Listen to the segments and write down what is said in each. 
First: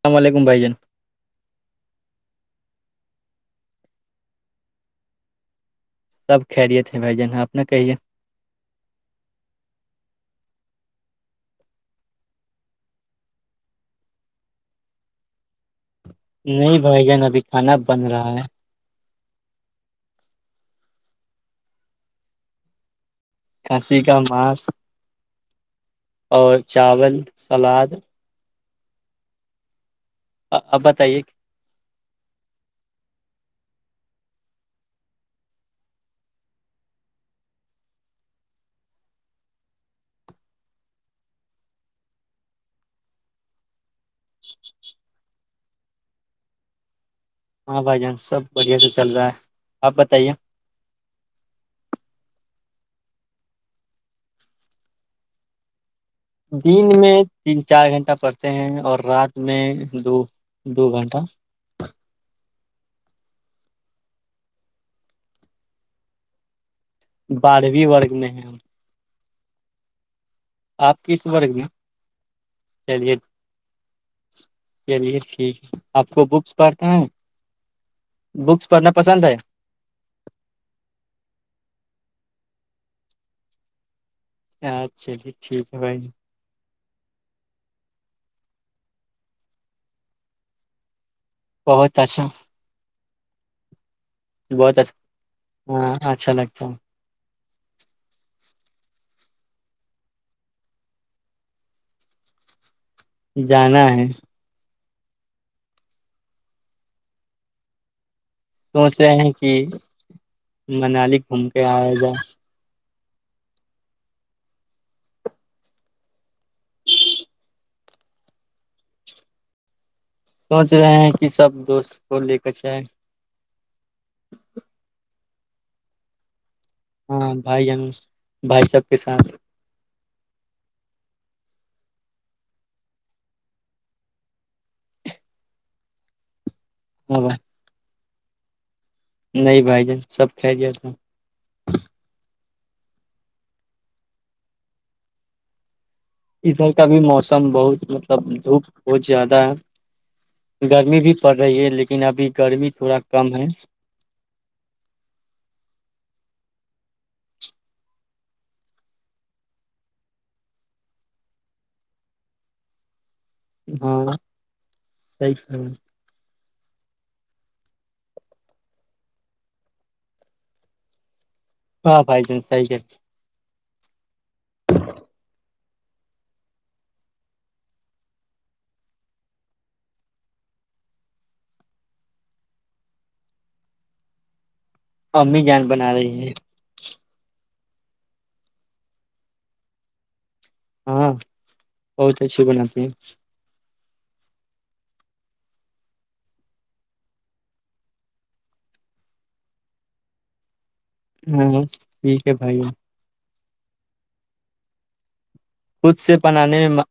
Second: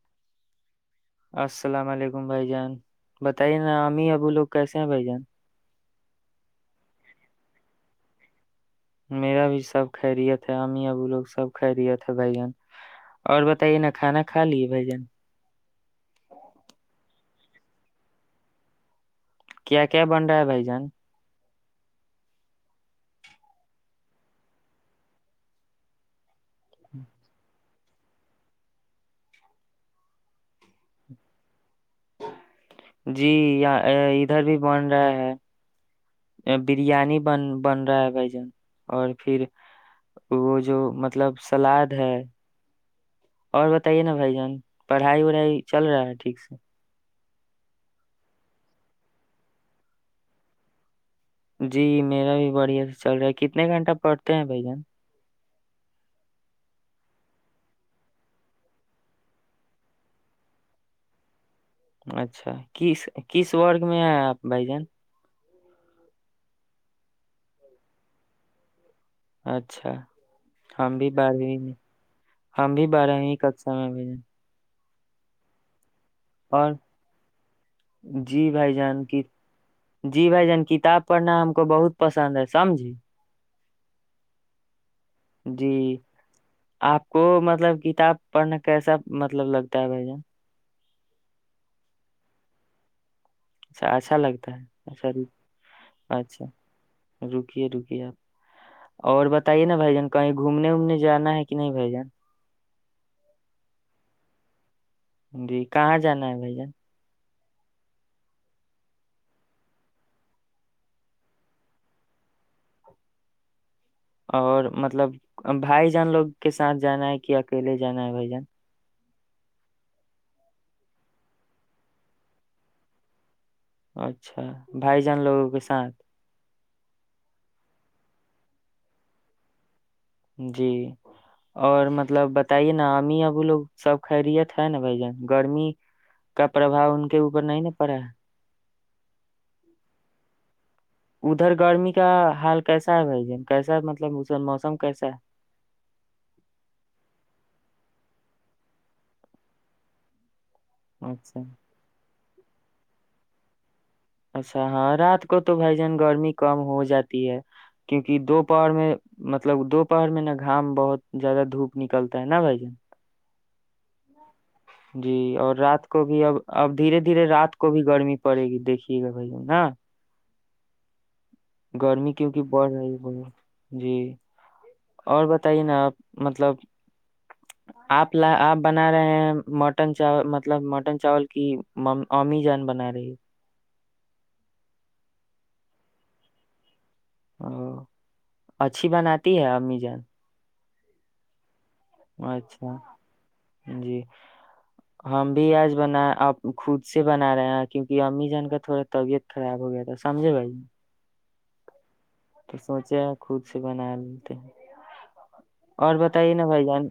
السلام علیکم بھائی جان السلام علیکم بھائی جان بتائیے نا اامی ابو لوگ کیسے ہیں بھائی جان سب خہریے تھے بھائی جان اپنا کہیے میرا بھی سب کھہ رہی تھے امی ابو لوگ سب کھہ رہیے تھے بھ جن اور بتائیے نا کھانا کھا لیے بھ جن نہیں بھائی جان ابھی کھانا بن رہا ہے کیا کیا بن رہا ہے بھائی جان کھانسی کا مانس اور چاول سلاد اب بتائیے کہ جی ادھر بھی بن رہا ہے بریانی بن بن رہا ہے بھجان اور پھر وہ جو مطلب سلاد ہے اور ب ہے نا بھ جان پڑھائی وڑھائی چل رہا ہے ٹھیک سے ہاں بھائی جان سب بڑھیا سے چل رہا ہے آپ بتائیے جی میرا بھی بڑھیا سے چل رہا ہے کتنے گھنٹہ پڑھتے ہیں بھ جان دن میں تین چار گھنٹہ پڑھتے ہیں اور رات میں دو دو گھنٹہ اچھا کس کس وورگ میں ہیں آپ بھائی جان بارہویں ورگ میں ہیں ہم اچھا ہم بھی کس ورگ میں بارہویں ہم بھی چلیے بارہویں کچ سا میں بھی چلیے ٹھیک ہے آپ کو بکس اور پڑھنا ہے جی بکس بھائی پڑھنا جان کی پسند ہے جی بھائی جان کتاب پڑھنا ہم کو بہت پسند ہے سمجھی ا جی آپ کو مطلب کتاب پڑھنے کیسا مطلب لگتا ہے بھائی جن بہت اچھا اچا اچھا لگتا ہے بہت ہاں اچھا اچھا لگتا ہے رکیے رکیے آپ اور بتائیے نا بھ جان کہیں گھومنے وومنے جانا ہے کہ نہیں بھائی جان جانا ہے جی کہاں جانا ہے بھائی جان سوچ رہے ہیں کہ منالی گھوم کے آیا جائے اور مطلب بھائی جان لوگ کے ساتھ جانا ہے کہ اکیلے جانا ہے بھائی جان سوچ رہے ہیں کہ سب دوست کو لے کر جیں اچھا بھائی جان لوگ ا کے سات ہاں بھائی جن بھائی سب کے ساتھ جی اور مطلب بتائیے نا امی ابو لوگ سب خیریت ہے نا بھائی جان گرمی کا پرباؤ ان کے ہاں اوپر نہیں ن پڑا ہے نہیں بھائی جان سب کھہ دیا تھا ادھر گرمی کا حال کیسا ہے بھائی ج کیسا مطلب اس موسم کیسا ہے ادھر کا بھی موسم بہت مطلب دھوپ بہت زیادہ ہے گرمی بھی پڑ اچھا رہی ہے لیکن ابھی گرمی تھوڑا کم ہے اچھا ہاں رات کو تو بھائی جان گرمی کم ہو جاتی ہے کیونکہ دوپہر میں مطلب دوپہر میں نا گھام بہت زیادہ دھوپ نکلتا ہے نا بھ جن ہاں جی اور صحیح رات کو بھی اب اب دھیرے دھیرے رات کو بھی گرمی پڑے گی دیکھیے گا بھائی نا ہاں گرمی بھائی جان کیوںکہ صحیح بڑھ رہی ہے ب جی اور بتائیے نا آپ مطلب آپ آپ بنا رہے ہیں مٹن چاول مطلب مٹن چاول کی امی جان بنا رہی ہے امی جان بنا رہی ہیں ا اچھی بناتی ہے امی جان ہاں [unintelligible] بہت اچھے اچھا بناتے ہیں جی ہم بھی آج بنا خود سے بنا رہے ہیں کیونکہ امی جان کا تھوڑا طبیعت خراب ہو گیا تھا سمجھے بھائی ہوں [unintelligible] تو سوچے خود سے بنا لیتے ہیں اور خود سے بتائیے نا پنانے بھائی میں جان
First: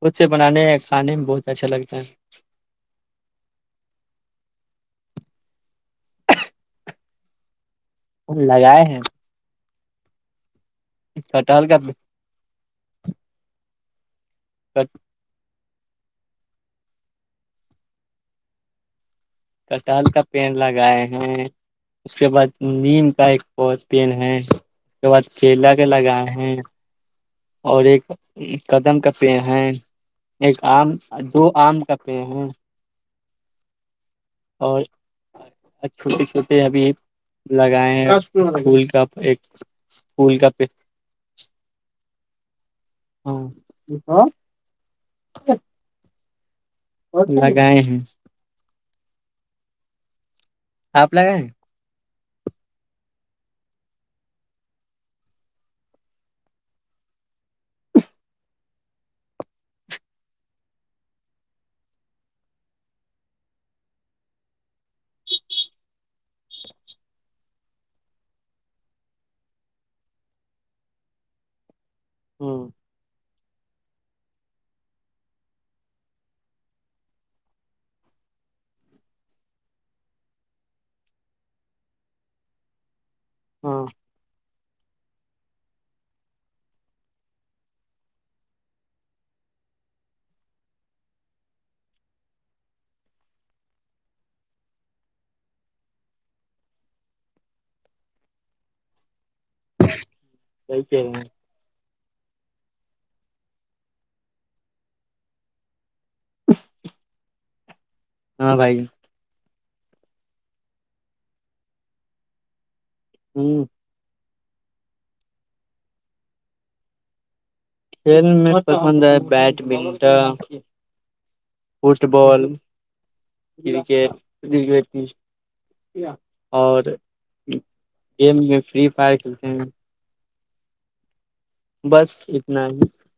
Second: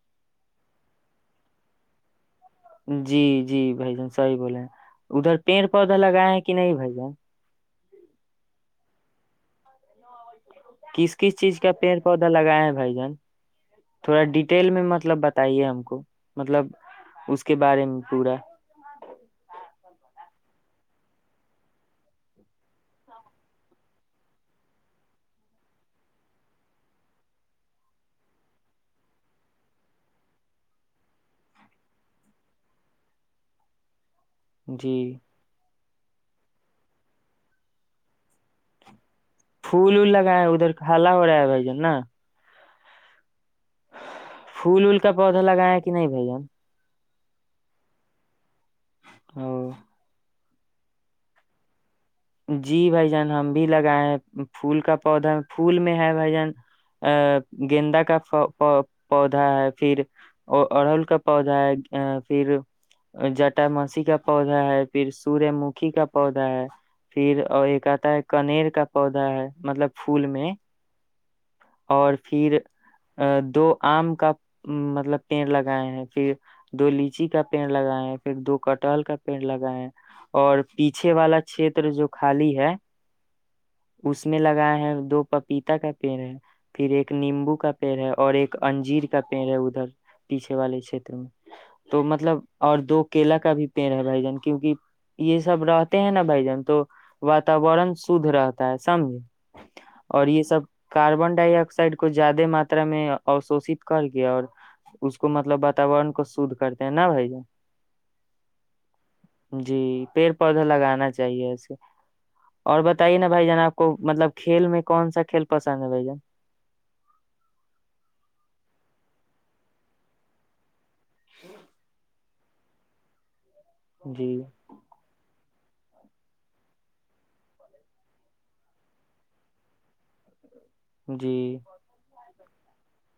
خ سے بنانے کھانے میں بہت اچھا لگتا ہے جی جی بھائی جان صحیح بولے ہیں ادھر پیڑ پودا لگائے ہیں کہ نہیں بھائی جن اور لگائے ہیں کس کس چیز کا پیڑ پودا لگایا ہیں بھائی جان تھوڑا ڈیٹیل میں مطلب بتائیے ہم کو مطلب اس کے بارے میں پورا کٹال کا پین لگائے ہیں اس کے بعد نیم کا ایک پین ہے اس کے بعد کیلا کے لگائے ہیں اور ایک قدم کا پڑ ہے ایک آم دو آم کا پےڑ ہے اور جی چھوٹی چھوٹی پ ابھی لگائے ہیں گول کپ پھول وول لگائے ادھر کھالا ہو رہا ہے بھائی جان نا ہاں ج کو اس کا پودا لگایا کہ نہیں بھ لگائے ہیں ہ [unintelligible] [inaudible] آپ لگائیں جی بھائی جان ہم بھی لگائے ہیں پھول کا پودا پھول میں ہے بھائی جان ا گیندا کا پودا ہے پھر اڑل کا پودا ہے پھر جٹ مسی کا پودا ہے پھر سور مکھی کا پودا ہے پھر اور ایک آتا ہے کنیر کا پودا ہے مطلب پھول میں اور ہاں پھر دو آم کا مطلب پیڑ لگائے ہیں پھر دو لیچی کا پیڑ لگائے ہیں پھر دو کٹہل کا پیڑ لگائے ہیں اور پیچھے والا چھیتر جو خالی ہے ہاں اس میں لگا دو پپیتا کا پڑ ہے پھر ایک نیمبو کا پیڑ ہے اور ایک انجیر کا پیڑ ہے ادھر پیچھے والے چھیت میں تو مطلب اور دو کیلا کا بھی پیڑ ہے بھائی جان کیونکہ یہ سب رہتے ہیں نا بھائی جان تو واتورن شھ رہتا ہے سمجھے اور یہ سب صحیح کہہ رہے ہیں کاربن ڈکڈ کو زیادہ ماتا میں اشوشت کر کے اور اس کو مطلب واتورن کو شھ کرتے ہیں ن بھائی ہاں بھائی جی پیڑ پودا لگانا چاہیے ایے اور بتائیے نا ہ بھائی ج نا آپ کو مطلب کھیل میں کون سا کھیل پسند ہے بھ جان کھیل م پسند ہے بیڈمنٹن فٹ بال جی [unintelligible] اور گیم میں فری فائر کھیلتے ہیں جی بس نہیں [unintelligible]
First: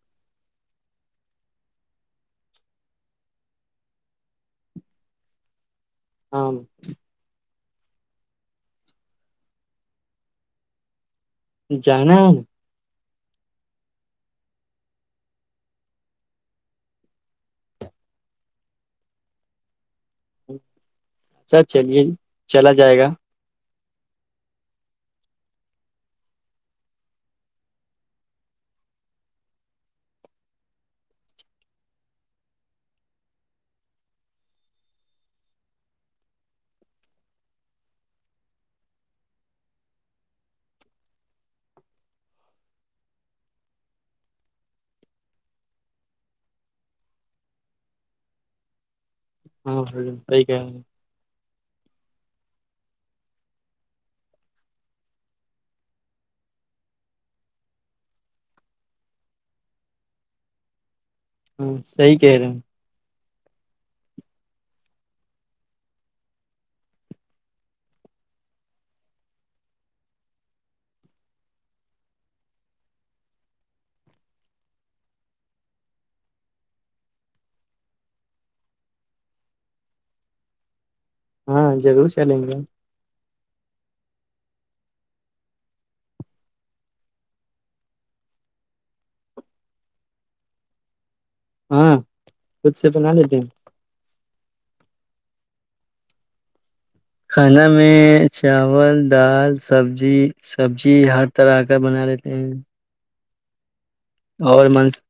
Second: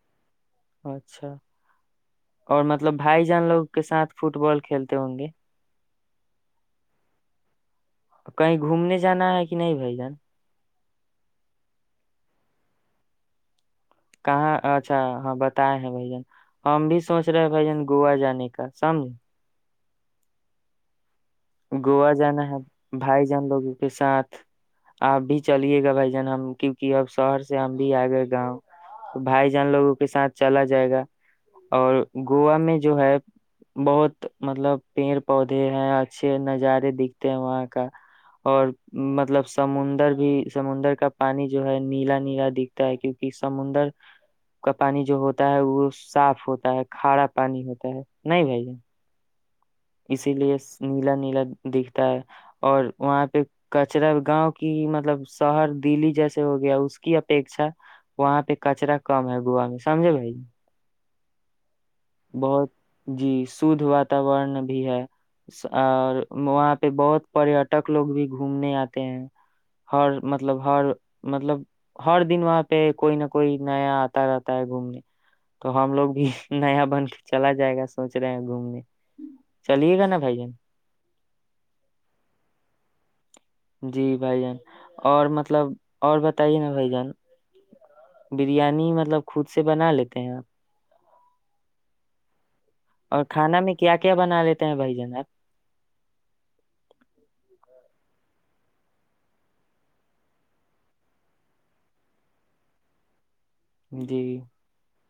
اچھا اور مطلب بھائی جان لوگ کے ساتھ فٹ بال کھیلتے ہوں گے ہاں کہیں گھومنے جانا ہے کہ نہیں بھائی جان جا [unintelligible] کہاں اچھا ہاں بتائے ہیں بھ جن ہم بھی سوچ رہے ہیں بھ جن گووا جانے کا سمجھ اچھا چلیے گوو جانانا ہے چلا جائے گا بھائی جان لگ کے ساتھ آپ بھی چلیے گا بھائی جان ہم کیونکہ اب شہر سے ہم بھی آئے گئے گاؤں بھائی جان لوگوں کے ساتھ چلا جائے گا اور گووا میں جو ہے بہت مطلب پیڑ پودے ہیں [unintelligible] اچھے نظارے دکھتے ہیں وہاں کا اور مطلب سمندر بھی سمندر کا پانی جو ہے نیلا نیلا دکھتا ہے کیونکہ سمندر کا پانی جو ہوتا ہے وہ صاف ہوتا ہے کھارا پانی ہوتا ہے نہیں بھائی ج ہاں اسی صحیح لیے کہہ رہے ہیں، نیلا نیلا [unintelligible] دکھتا ہے اور وہاں پہ کچرا گاؤں کی مطلب شہر دلی جیسے ہو گیا اس کی اپیکھا وہاں پہ کچرا کم ہے گووا میں سمجھے بھائی ہاں صحی کہہ رہے ہ بہت جی شھ واتورن [unintelligible] بھی ہے اور وہاں پہ بہت پٹک لوگ بھی گھومنے آتے ہیں ہر مطلب ہر مطلب ہر دن وہاں پہ کوئی نہ کوئی نیا آتا رہتا ہے گھومنے تو ہم لوگ بھی نیا بن کے چلا جائے گا سوچ رہے ہیں گھومنے چلیے گا نا بھائی جان ہاں جرور چلیں گے جی بھائی جان اور مطلب اور بتائیے نا بھائی جان بریانی مطلب خود سے بنا لیتے ہیں آپ ہاں خود سے بنا اور لیتے ہیں کھانا میں کیا کیا بنا لیتے کیا بھائی جانب کھانا میں چاول دال سبزی سبزی ہر طرح کا بنا لیتے ہیں جی اور من [unintelligible]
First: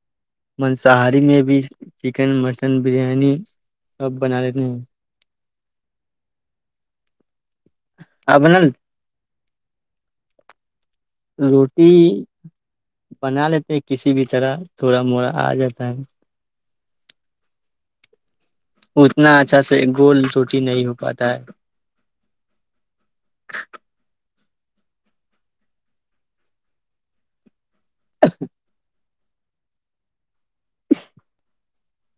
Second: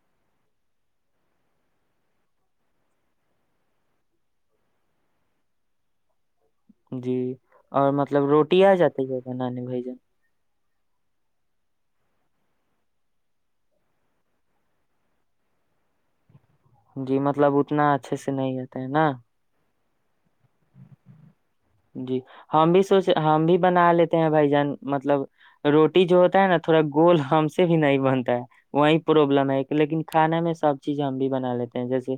مانساہاری میں بھی چکن مٹن بریانی اب بنا لیتے ہیں جی اور مطلب آپ بنا روٹی آ لیتے؟ جاتی ہے نانی بھ جان [unintelligible] روٹی بنا لیتے ہیں کسی بھی طرح تھوڑا موڑا آ جاتا ہے جی مطلب اتنا اچھے سے نہیں رہتے ہیں نا اتنا اچھا گول چوٹی نہیں ہو پاتا ہے جی ہم بھی سوچ ہم بھی بنا لیتے ہیں بھائی جان مطلب روٹی جو ہوتا ہے نا تھوڑا گول ہم سے بھی نہیں بنتا ہے وہیں پر پروابلم ہے لیکن کھانا میں سب چیز ہم بھی بنا لیتے ہیں جیسے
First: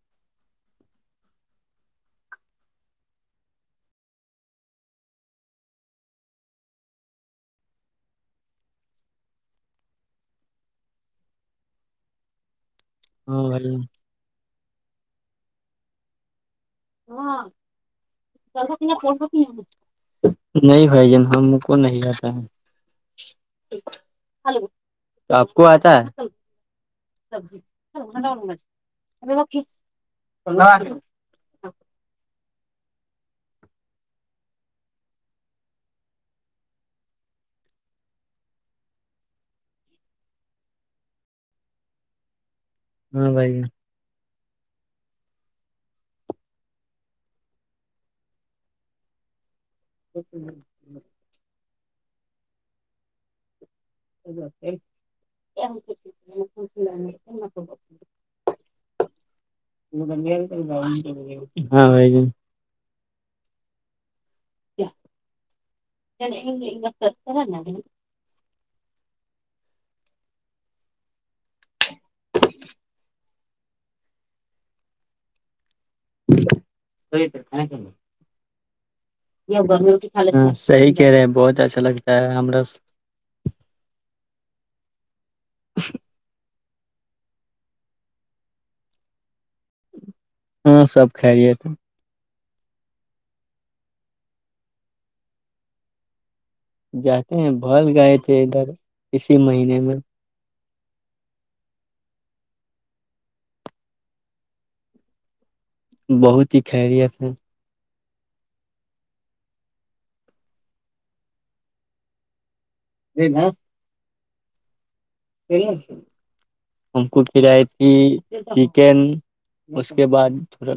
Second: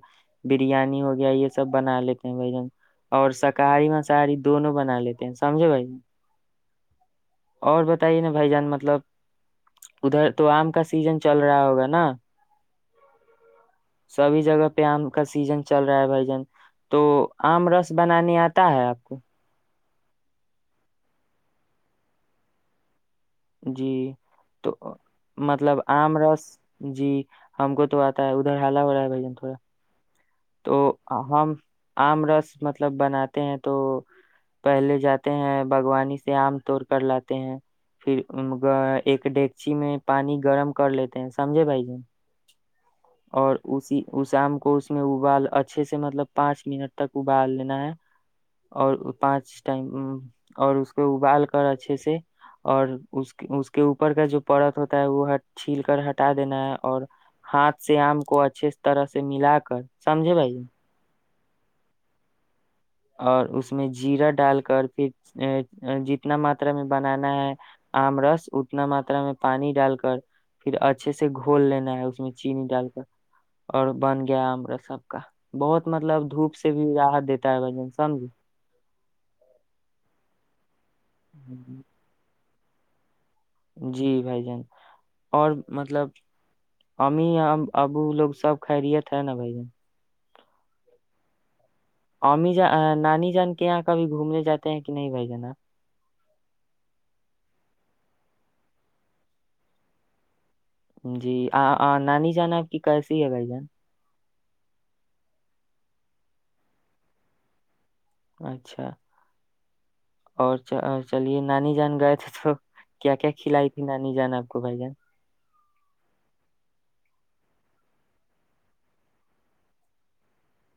بریانی ہو گیا یہ سب بنا لیتے ہیں بھ ج اور شاکاہاری میں سااری دونوں بنا لیتے ہیں سمجھے بھائی اور بتائیے نا بھائی جان مطلب ادھر تو آم کا سیزن چل رہا ہوگا نا ہ ب پیام کا سیزن چل رہا ہے بھائی جان تو آم رس بنانے آتا ہے آپ بول کو رہ ہو نہیں بھائی جان ہم کو نہیں آتا ہے جی تو تو آپ کو مطلب آتا آم ہے رس جی ہم کو تو آتا ہے ادھر حال ہو رہا ہے بھ جان تھوڑا تو ہاں ہمم آر مطلب بناتے ہیں تو پہلے جاتے ہیں باغوانی سے آم توڑ کر لاتے ہیں پھر ایک ڈگچی میں پانی گرم کر لیتے ہیں سمجھے بھائی ج اور بھائی اسی اس شام کو میں ابال اچھے سے مطلب پانچ منٹ تک ابال لینا ہے اور پانچ ٹم اور اس کو ابال کر اچھے سے اور اس اس کے اوپر کا جو پرت ہوتا ہے وہ چھیل کر ہٹا دینا ہے اور ہاتھ سے آم کو اچھے طرح سے ملا کر سمجھے بھائیے ہاں بھی اور اس میں جیرا ڈال کر پھر جتنا ماترا میں بنانا ہے آم رس اتنا ماترا میں پانی ڈال کر پھر اچھے سے گھول لینا ہے اس میں چینی ڈال کر اور بن گیار سب کا بہت مطلب دھوپ سے بھی راحت دیتا ہے ب ہاں صحیح رہے بہت اچھا لگتا ہے ہم [inaudible] جی بھائی جان اور مطلب ہمیں ابو لوگ سب خیریت ہے نا بھائی جن ہاں سب کھ رہیے تھ امی ج نانی جان کے یہاں کبھی گھومنے جاتے ہیں کہ نہیں بھائی جناا جاتے ہیں بھر گائے تھے ادھر اسی مہینے میں جی نانی جان آپ کی کیسی ہے بھائی جان بہت ہی خیریت ہے اچھا اور چلیے نانی جان گئے تھے تو کیا کیا کھلائی تھی ن نہیں جاناب آ کو بھ ج [inaudible] ہم کو کائی تھی چکن اس کے بعد تھوڑا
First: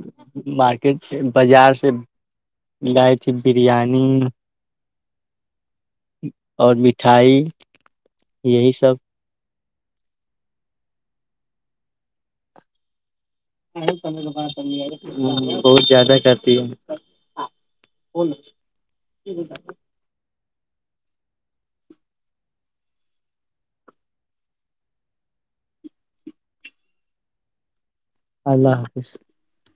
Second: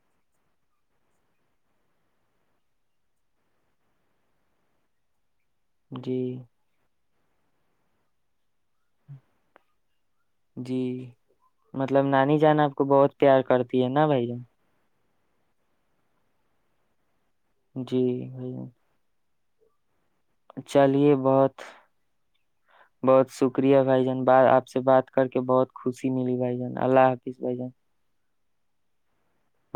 مارکیٹ سے بازار سے گائی تھی بریانی جی اور مٹھائی یہی سب جی مطلب نانی جانا آپ کو بہت تیار کرتی ہے نا بھائی بہت زیادہ کرتی ہے جی بھائی جٹھ [inaudible] چلیے بہت بہت شکریہ بھائی جان آپ سے بات کر کے بہت خوشی ملی بھائی جان اللہ حافظ بھائی جان اللہ حافظ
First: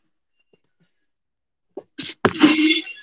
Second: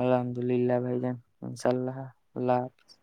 الحمد للہ بھائی جان انشاء اللہ اللہ حافظ